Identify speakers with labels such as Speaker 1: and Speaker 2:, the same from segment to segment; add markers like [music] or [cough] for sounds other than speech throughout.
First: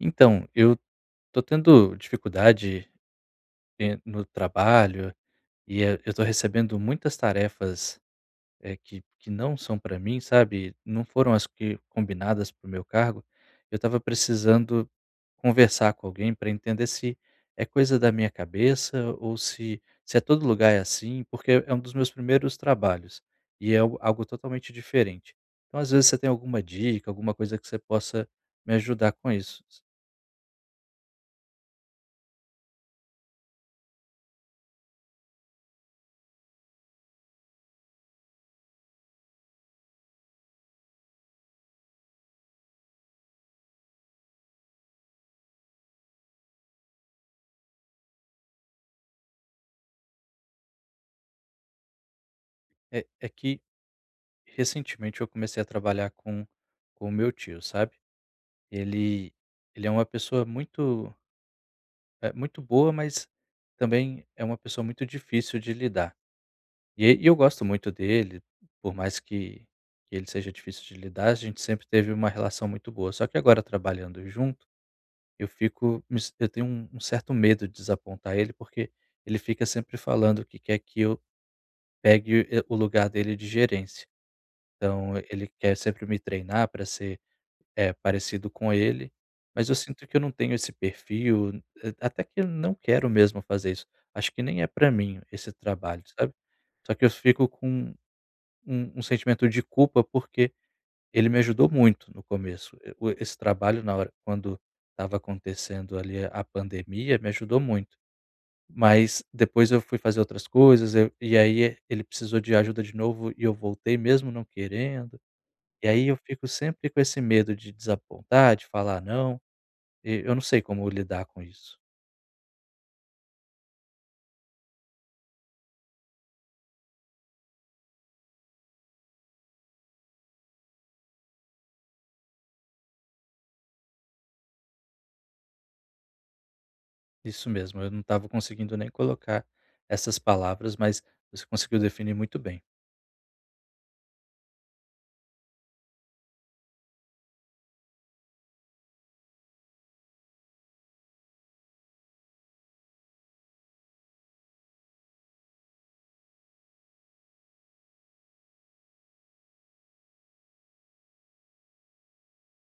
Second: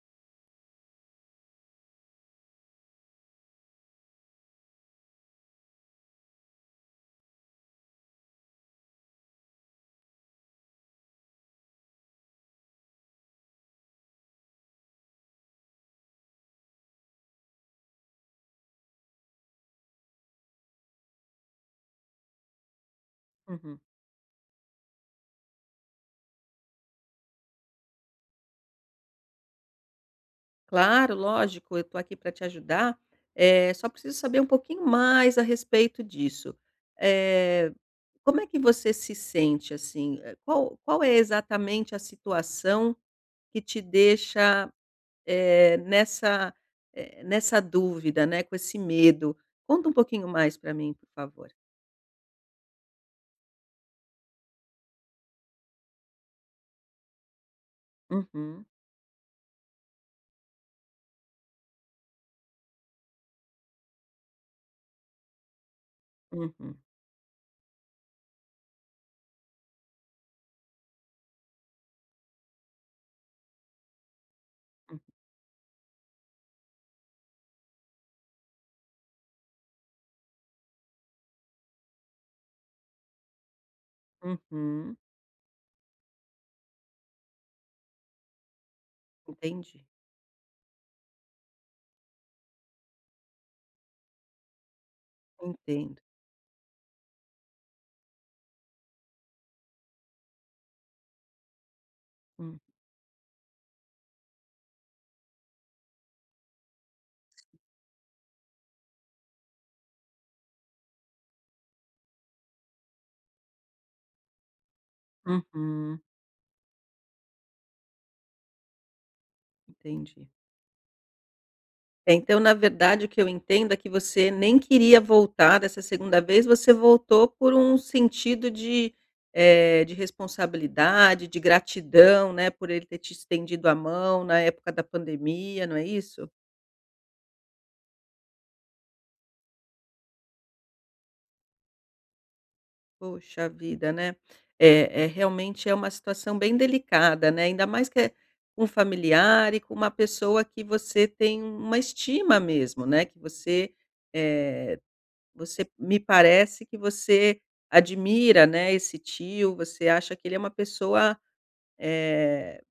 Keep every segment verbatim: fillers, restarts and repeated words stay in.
Speaker 1: Então, eu tô tendo dificuldade en no trabalho, e, eh eu tô recebendo muitas tarefas, eh, que que não são pra mim, sabe, não foram as que combinadas para o meu cargo, eu estava precisando conversar com alguém pra entender se é coisa da minha cabeça, ou se se é todo lugar é assim, porque é um dos meus primeiros trabalhos e é
Speaker 2: Uhum.
Speaker 1: algo algo totalmente diferente. Então, às vezes, você tem alguma dica, alguma coisa que você possa me ajudar com isso.
Speaker 2: Claro, lógico, eu tô aqui para te ajudar. Eh, só preciso saber um pouquinho mais a respeito disso. Eh, como é que você se sente assim? Qual qual é exatamente a situação que te deixa, eh, nessa, eh, nessa dúvida, né, com esse medo? Conta um pouquinho mais pra mim, por favor.
Speaker 1: É é que recentemente eu comecei a trabalhar com com o meu tio, sabe?
Speaker 2: Uhum.
Speaker 1: Ele ele é uma pessoa muito eh, muito boa, mas também é uma pessoa muito difícil de lidar.
Speaker 2: Uhum.
Speaker 1: E eu gosto muito dele, por mais que que ele seja difícil de lidar, a gente sempre teve uma relação muito boa. Só que agora, trabalhando junto,
Speaker 2: Uhum.
Speaker 1: eu fico me sen eu tenho um um certo medo de desapontar ele, porque ele fica sempre falando que quer que eu pegue o e o lugar dele de gerência.
Speaker 2: Uhum.
Speaker 1: Então ele quer sempre me treinar para ser, eh, parecido com ele, mas eu
Speaker 2: Entendi.
Speaker 1: sinto que eu não tenho esse perfil. Até que eu não quero mesmo fazer isso. Acho que nem é para mim esse
Speaker 2: Entendo.
Speaker 1: trabalho, sabe? Só que eu fico com um um sentimento de culpa, porque ele me ajudou muito no
Speaker 2: Hum.
Speaker 1: começo. O e esse trabalho, na hora quando estava acontecendo ali a pandemia, me ajudou muito. Mas depois eu fui fazer outras coisas aí e aí ele precisou de ajuda de novo e eu voltei, mesmo não querendo. E
Speaker 2: Uhum.
Speaker 1: aí eu fico sempre com esse medo de desapontar, de falar não. E
Speaker 2: Entendi.
Speaker 1: eu não sei como lidar com isso.
Speaker 2: É, então, na verdade, o que eu entendo é que você nem queria voltar dessa segunda vez. Você voltou por um sentido de, eh, de responsabilidade, de gratidão, né, por ele ter te estendido a mão na época da pandemia, não é isso?
Speaker 1: Isso mesmo, eu não estava conseguindo nem colocar essas palavras, mas você conseguiu definir muito bem.
Speaker 2: Poxa vida, né? É é realmente é uma situação bem delicada, né? Ainda mais que é um familiar e com uma pessoa que você tem um uma estima mesmo, né, que você, eh, você m-me parece que você admira, né, esse tio, você acha que ele é uma pessoa, eh,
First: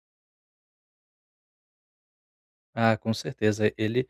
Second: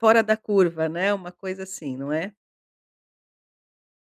Speaker 2: fora da curva, né? Uma coisa assim, não é?
Speaker 1: Ah, com certeza, ele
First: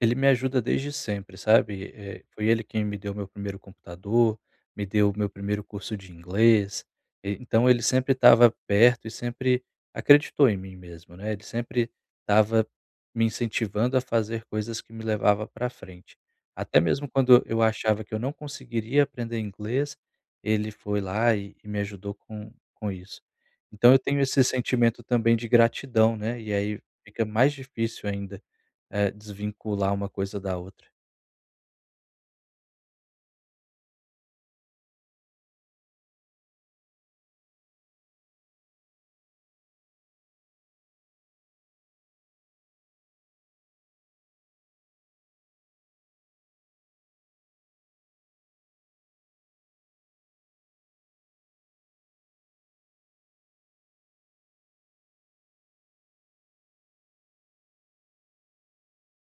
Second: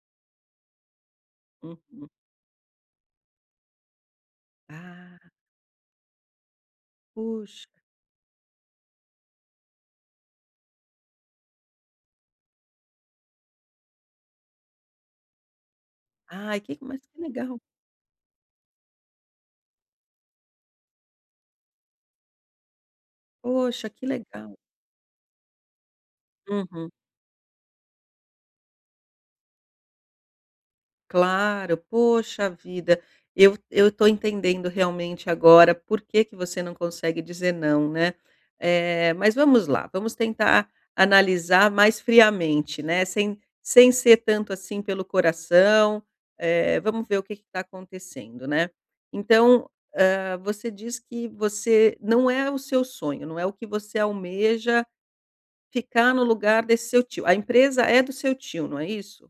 Speaker 1: ele me ajuda desde sempre, sabe?
Speaker 2: Uhum.
Speaker 1: Eh, foi ele quem me deu o meu primeiro computador, me deu
Speaker 2: Ah!
Speaker 1: meu primeiro curso de inglês e
Speaker 2: Puxa!
Speaker 1: então ele sempre estava perto e sempre acreditou em mim mesmo, não é? Ele sempre estava me incentivando a fazer coisas que me levava pra frente,
Speaker 2: Ai, que
Speaker 1: até
Speaker 2: que, mas
Speaker 1: mesmo
Speaker 2: que
Speaker 1: quando
Speaker 2: legal!
Speaker 1: eu achava que eu não conseguiria aprender inglês, ele foi lá e e me ajudou com com isso.
Speaker 2: Poxa,
Speaker 1: Então, eu
Speaker 2: que
Speaker 1: tenho esse
Speaker 2: legal!
Speaker 1: sentimento também de gratidão, né? E aí
Speaker 2: Uhum.
Speaker 1: fica mais difícil ainda, eh, desvincular uma coisa da outra.
Speaker 2: Claro, poxa vida, eu eu tô entendendo realmente agora por que que você não consegue dizer "não", né? Eh, mas vamos lá, vamos tentar analisar mais friamente, né, sem sem ser tanto assim pelo coração. Eh, vamos ver o que que tá acontecendo, né? Então, hã, você diz que você não é o seu sonho, não é o que você almeja ficar no lugar desse seu tio. A empresa é do seu tio, não é isso?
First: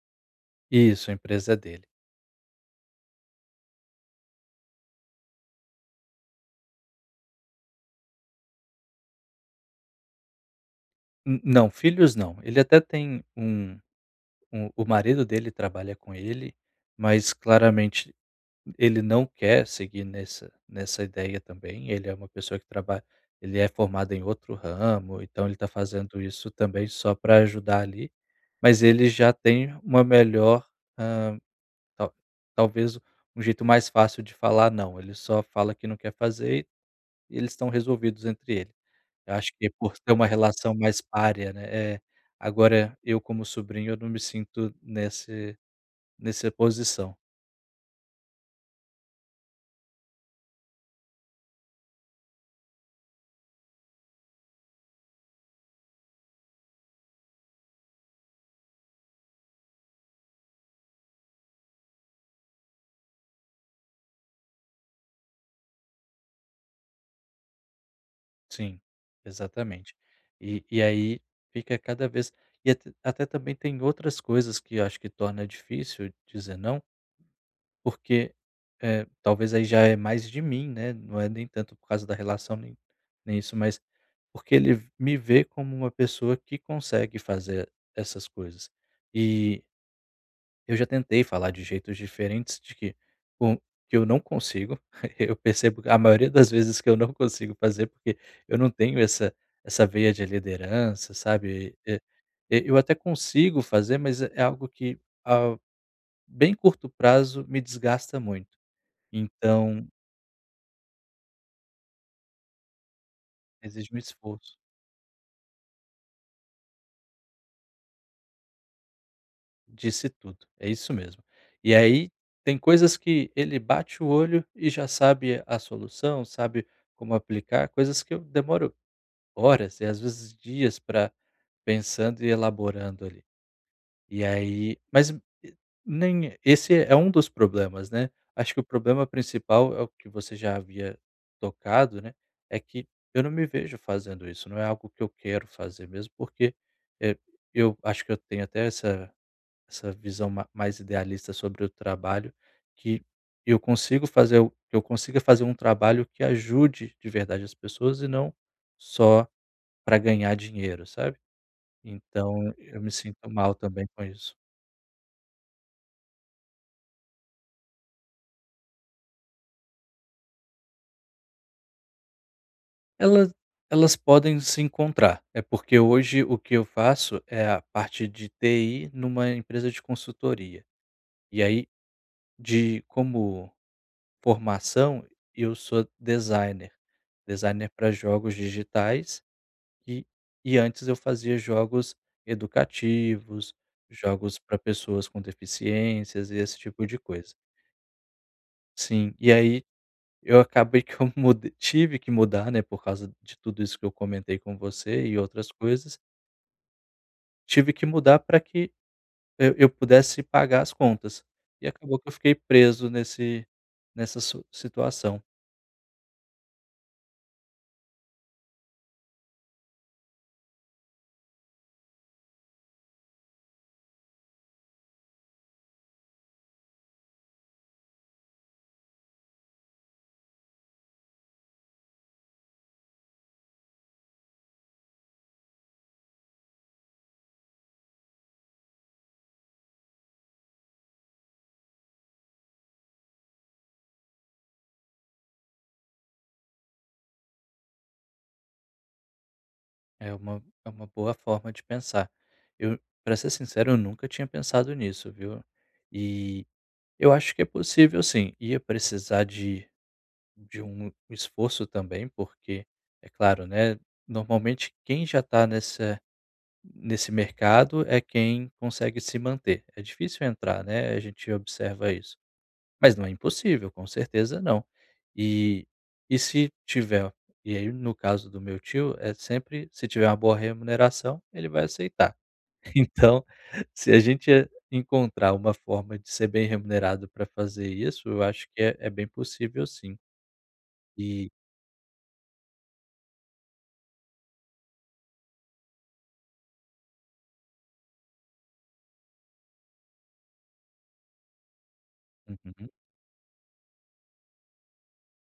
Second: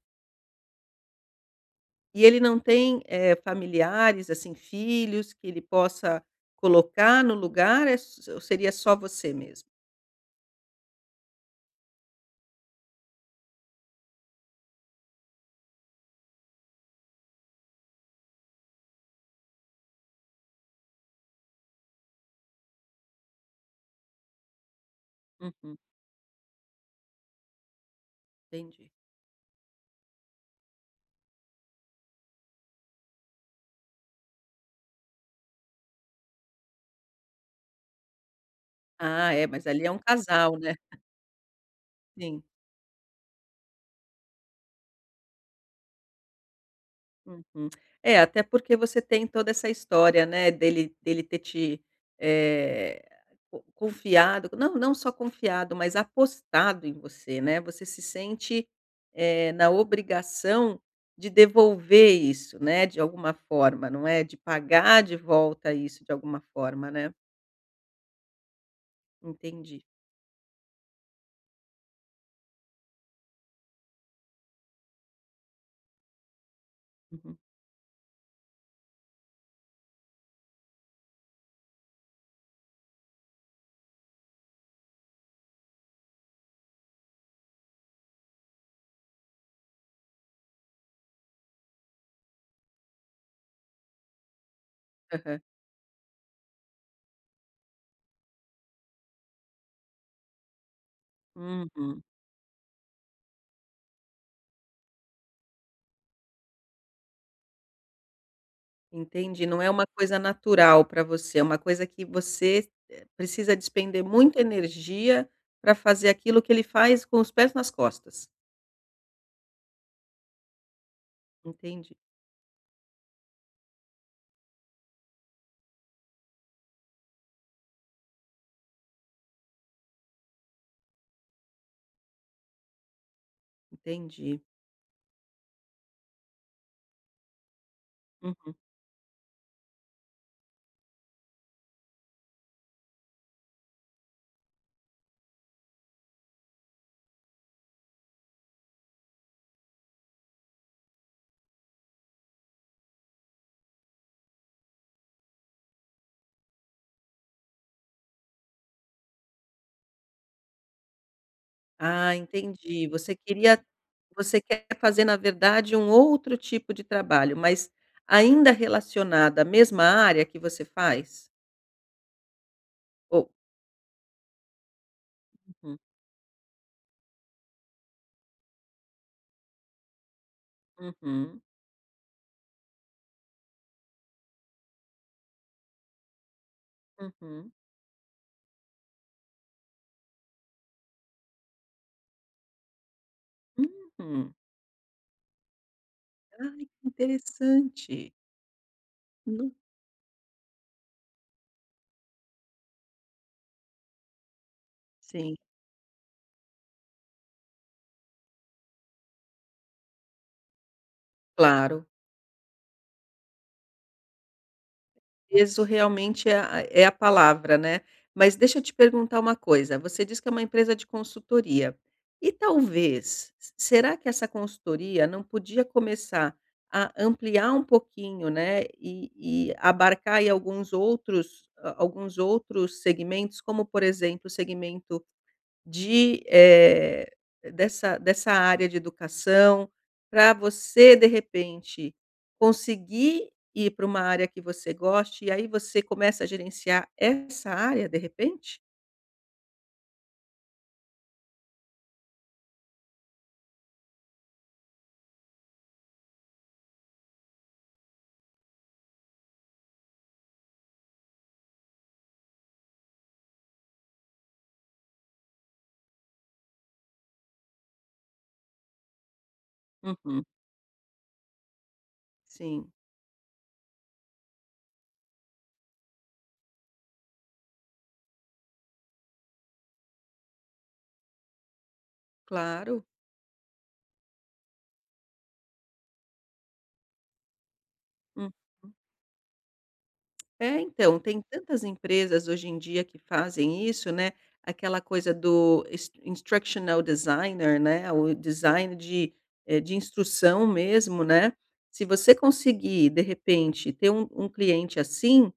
Speaker 1: Isso, a empresa é dele.
Speaker 2: E ele não tem, eh, familiares, assim, filhos, que ele possa colocar no lugar é s ou seria só você mesmo?
Speaker 1: Hum, não, filhos não. Ele até tem um um o marido dele trabalha com ele, mas claramente ele não quer seguir nesse nessa ideia também. Ele é uma pessoa que trabalha ele é formado em outro ramo, então ele tá
Speaker 2: Uhum.
Speaker 1: fazendo isso também só pra ajudar ali, mas
Speaker 2: Entendi.
Speaker 1: ele já tem uma melhor, hã, tal talvez um jeito mais fácil de falar "não", ele só fala que não quer fazer e eles estão resolvidos entre eles.
Speaker 2: Ah
Speaker 1: Eu
Speaker 2: é,
Speaker 1: acho que
Speaker 2: mas
Speaker 1: é
Speaker 2: ali é
Speaker 1: por
Speaker 2: um
Speaker 1: ter uma
Speaker 2: casal,
Speaker 1: relação
Speaker 2: né?
Speaker 1: mais parea, né?
Speaker 2: Sim.
Speaker 1: Agora eu, como sobrinho, eu não me sinto nesse nesse posição.
Speaker 2: Uhum. É, até porque você tem toda essa história, né, dele dele ter te, eh, co confiado, não não só confiado, mas apostado em você, né? Você se sente, eh, na obrigação de devolver isso, né, de alguma forma, não é? De pagar de volta isso de alguma forma, né?
Speaker 1: Sim,
Speaker 2: Entendi.
Speaker 1: exatamente. E e aí, fica cada vez e at até também têm outras coisas que acho que torna difícil dizer "não"
Speaker 2: Uhum.
Speaker 1: porque, eh, talvez aí já é mais de mim, né? Não é nem tanto por causa da relação, nem nem isso, mas porque ele v me vê como uma pessoa que consegue fazer essas coisas. E eu já tentei falar de jeitos diferentes de que com eu não consigo, [chuckles] eu
Speaker 2: Aham.
Speaker 1: percebo a maioria das vezes que eu não consigo fazer, porque eu não tenho essa essa veia de liderança, sabe? Eh,
Speaker 2: Uhum.
Speaker 1: e eu até consigo fazer, mas é é algo que, ao bem curto prazo me desgasta muito,
Speaker 2: Entendi. Não é uma
Speaker 1: então
Speaker 2: coisa natural pra você, é uma coisa que você, eh, precisa
Speaker 1: Exige
Speaker 2: despender
Speaker 1: muito
Speaker 2: muita
Speaker 1: esforço.
Speaker 2: energia pra fazer aquilo que ele faz com os pés nas costas.
Speaker 1: Disse tudo, é isso mesmo! E
Speaker 2: Entendi.
Speaker 1: aí, têm coisas que ele bate o olho e já sabe a solução, sabe como aplicar, coisas que eu demoro horas e, às vezes, dias pra pensando e elaborando, ali. E
Speaker 2: Entendi.
Speaker 1: aí, mas o nem é esse é é um dos problemas, né?
Speaker 2: Uhum.
Speaker 1: Acho que o problema principal é o que você já havia tocado, né, é que eu não me vejo fazendo isso, não é algo que eu quero fazer, mesmo porque, eh, eu acho que eu tenho até essa essa visão ma mais idealista sobre o trabalho que eu consigo fazer que eu consiga fazer um trabalho que ajude de verdade as pessoas e não só pra ganhar dinheiro, sabe?
Speaker 2: Ah,
Speaker 1: Então, eu
Speaker 2: entendi,
Speaker 1: me
Speaker 2: você
Speaker 1: sinto mal
Speaker 2: queria
Speaker 1: também com isso.
Speaker 2: você quer fazer, na verdade, um outro tipo de trabalho, mas ainda relacionada à mesma área que você faz? Ou
Speaker 1: Ela elas podem se encontrar, eh,
Speaker 2: Uhum.
Speaker 1: porque hoje o que eu faço é a parte de TI numa empresa de consultoria.
Speaker 2: Uhum.
Speaker 1: E aí, de como formação eu sou designer,
Speaker 2: Uhum.
Speaker 1: designer pra jogos digitais e e antes eu fazia jogos educativos,
Speaker 2: Hum!
Speaker 1: jogos pra pessoas com deficiências e esse
Speaker 2: Ai,
Speaker 1: tipo
Speaker 2: que
Speaker 1: de coisa.
Speaker 2: interessante!
Speaker 1: Sim, e
Speaker 2: Nun
Speaker 1: aí eu acabei que eu mud tive que mudar né, por causa de tudo isso que eu comentei com você e
Speaker 2: Sim.
Speaker 1: outras coisas tive que mudar pra que, hã, eu pudesse pagar as contas e
Speaker 2: Claro.
Speaker 1: acabou que eu fiquei preso nesse nessa su situação.
Speaker 2: "Peso" realmente é a é a palavra, né? Mas deixa eu te perguntar uma coisa você diz que é uma empresa de consultoria. E talvez, será que essa consultoria não podia começar a ampliar pouquinho, né, e e abarcar aí alguns outros, hã, alguns outros segmentos, como, por exemplo, o segmento de, eh, dessa dessa área de educação, pra você, de repente, conseguir ir pra uma área que você goste e aí você começa a gerenciar essa área, de repente?
Speaker 1: É uma é uma boa forma de pensar. Eu, pra ser sincero, eu nunca tinha pensado nisso, viu? Eh, eu acho que é possível sim. Ia precisar de de um esforço também, porque é claro, né? Normalmente, quem já tá nessa nesse mercado é quem consegue se manter. É
Speaker 2: Uhum.
Speaker 1: difícil entrar, né? A gente observa isso.
Speaker 2: Sim.
Speaker 1: Mas não é impossível, com certeza, não. E e se tiver e aí, no caso do meu tio, é sempre se tiver uma boa remuneração, ele vai aceitar.
Speaker 2: Claro.
Speaker 1: Então, se a gente, eh encontrar uma forma de ser bem remunerado pra fazer isso, eu acho que
Speaker 2: Uhum.
Speaker 1: é é bem possível sim.
Speaker 2: É, então, tem
Speaker 1: Eh
Speaker 2: tantas empresas, hoje em dia, que fazem isso, né? Aquela coisa do is instructional designer, né, o design de eh, de instrução mesmo, né? Se você
Speaker 1: Uhum.
Speaker 2: conseguir, de repente, ter um um cliente assim,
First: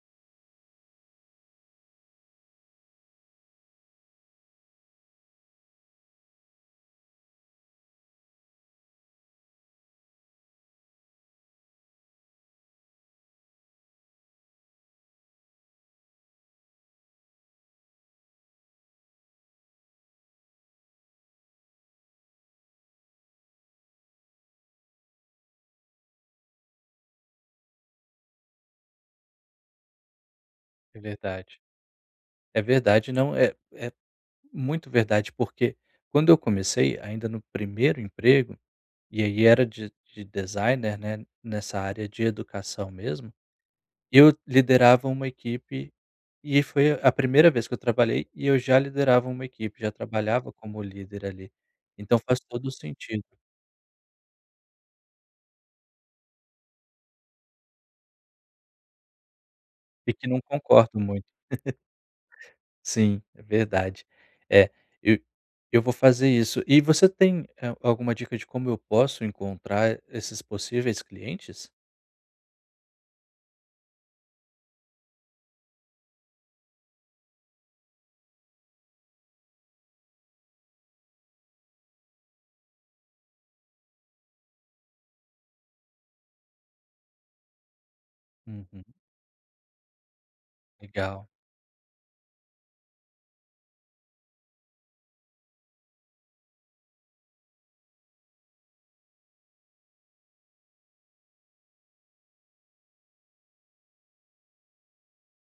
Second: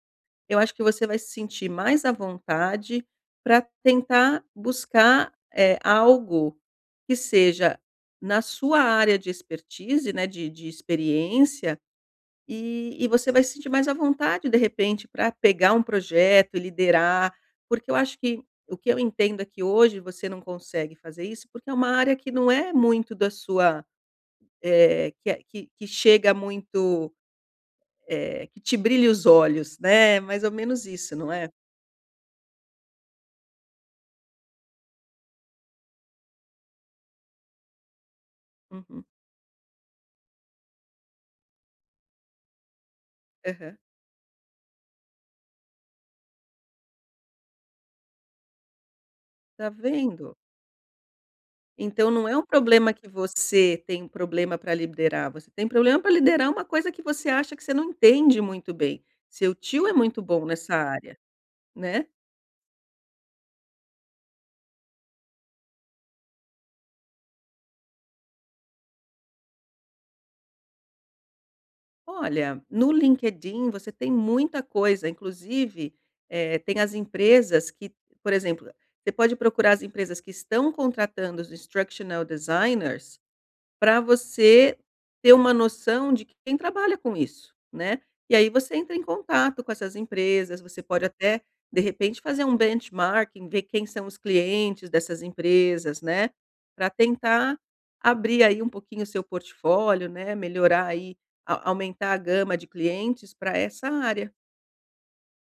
Speaker 2: eu acho que você vai se sentir mais à vontade pra tentar buscar, eh, algo que seja na sua área de expertise, né, de de experiência, e e você vai se sentir mais à vontade, de repente, pra pegar um projeto, liderar porque eu acho que o que eu entendo é que hoje você não consegue fazer isso porque é uma área que não é muito da sua, eh, que eh, que que chega muito, eh, que te brilha os olhos, né? É mais ou menos
Speaker 1: É
Speaker 2: isso, não é?
Speaker 1: verdade. É verdade, não, é é muito verdade, porque quando eu comecei ainda no primeiro emprego,
Speaker 2: Uhum.
Speaker 1: e aí era de de designer, né, nessa área de educação mesmo,
Speaker 2: Aham.
Speaker 1: eu liderava uma equipe e foi a a primeira vez que eu trabalhei e eu já liderava uma
Speaker 2: Tá
Speaker 1: equipe, já
Speaker 2: vendo!
Speaker 1: trabalhava como líder ali,
Speaker 2: Então,
Speaker 1: então
Speaker 2: não é
Speaker 1: faz
Speaker 2: um
Speaker 1: todo o
Speaker 2: problema que
Speaker 1: sentido.
Speaker 2: você tem um problema pra liderar, você tem problema pra liderar uma coisa que você acha que você não entende muito bem. Seu tio é
Speaker 1: E
Speaker 2: muito
Speaker 1: que eu não
Speaker 2: bom nessa
Speaker 1: concordo
Speaker 2: área.
Speaker 1: muito. [laughs]
Speaker 2: Né?
Speaker 1: Sim, é verdade. É, eh, eu vou fazer isso. E você tem, hum, a alguma dica de como eu posso encontrar, eh, esses possíveis clientes?
Speaker 2: Olha, no LinkedIn você tem muita coisa, inclusive, eh, tem as empresas que, por exemplo, você pode procurar as empresas que estão contratando os instructional designers pra você ter uma noção de quem trabalha com isso, né, e aí você
Speaker 1: Uhum.
Speaker 2: entra em contato com essas empresas, você pode
Speaker 1: Legal.
Speaker 2: até, de repente fazer um benchmarking, ver quem são os clientes dessas empresas, né, pra tentar abrir aí pouquinho o seu portfólio, né, melhorar aí a aumentar a gama de clientes pra essa área.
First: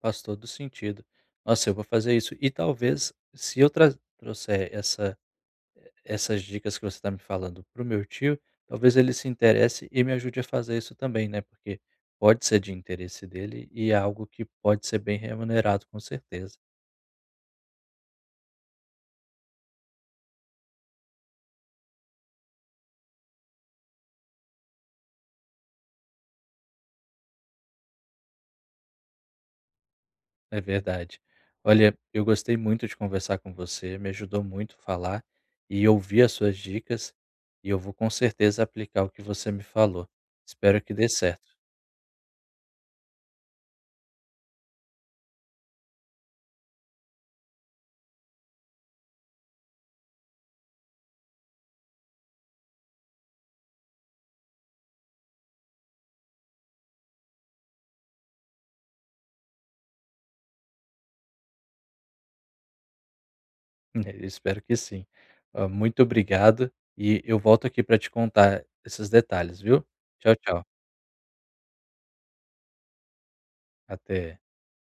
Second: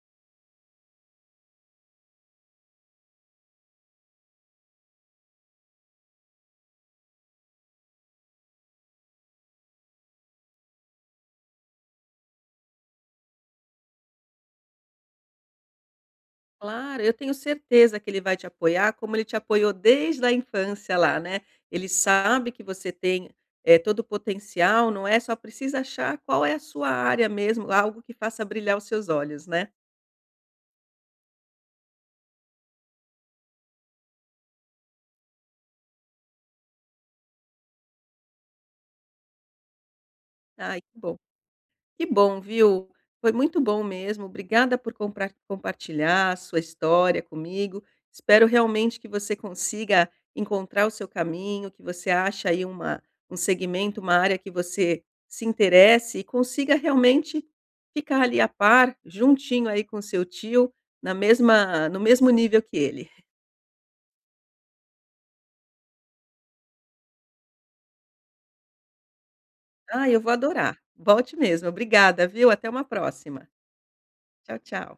Speaker 1: Faz todo o sentido. Nossa, eu vou fazer isso, e talvez se eu traz trouxer essa e essas dicas que você está me falando para o meu tio, talvez ele se interesse e me ajude a fazer isso também, né, porque pode ser de interesse dele e é algo que pode ser bem remunerado com certeza.
Speaker 2: Claro, eu tenho certeza que ele vai te apoiar, como ele te apoiou desde a infância lá, né, ele sabe que você tem, eh, todo o potencial, não é, só precisa achar qual é a sua área mesmo, algo que faça brilhar os seus olhos, né?
Speaker 1: É verdade. Olha, eu gostei muito de conversar com você, me ajudou muito falar e ouvir as suas dicas, e eu vou com certeza aplicar o que você me falou. Espero
Speaker 2: Ai
Speaker 1: que
Speaker 2: que
Speaker 1: dê
Speaker 2: bom
Speaker 1: certo.
Speaker 2: que bom, viu, foi muito bom mesmo, obrigada por comprar compartilhar a sua história comigo, espero realmente que você consiga encontrar o seu caminho, que você ache aí uma um segmento, uma área que você se interesse e consiga realmente ficar ali a par, juntinho aí com o seu tio, na mesma no mesmo nível que ele.
Speaker 1: É, eu espero que sim, hã, muito obrigado, e eu volto aqui para te contar esses detalhes viu,
Speaker 2: Ah, eu vou
Speaker 1: tchau, tchau.
Speaker 2: adorar, volte mesmo, obrigada viu, até uma próxima.
Speaker 1: Até.
Speaker 2: Tchau tchau.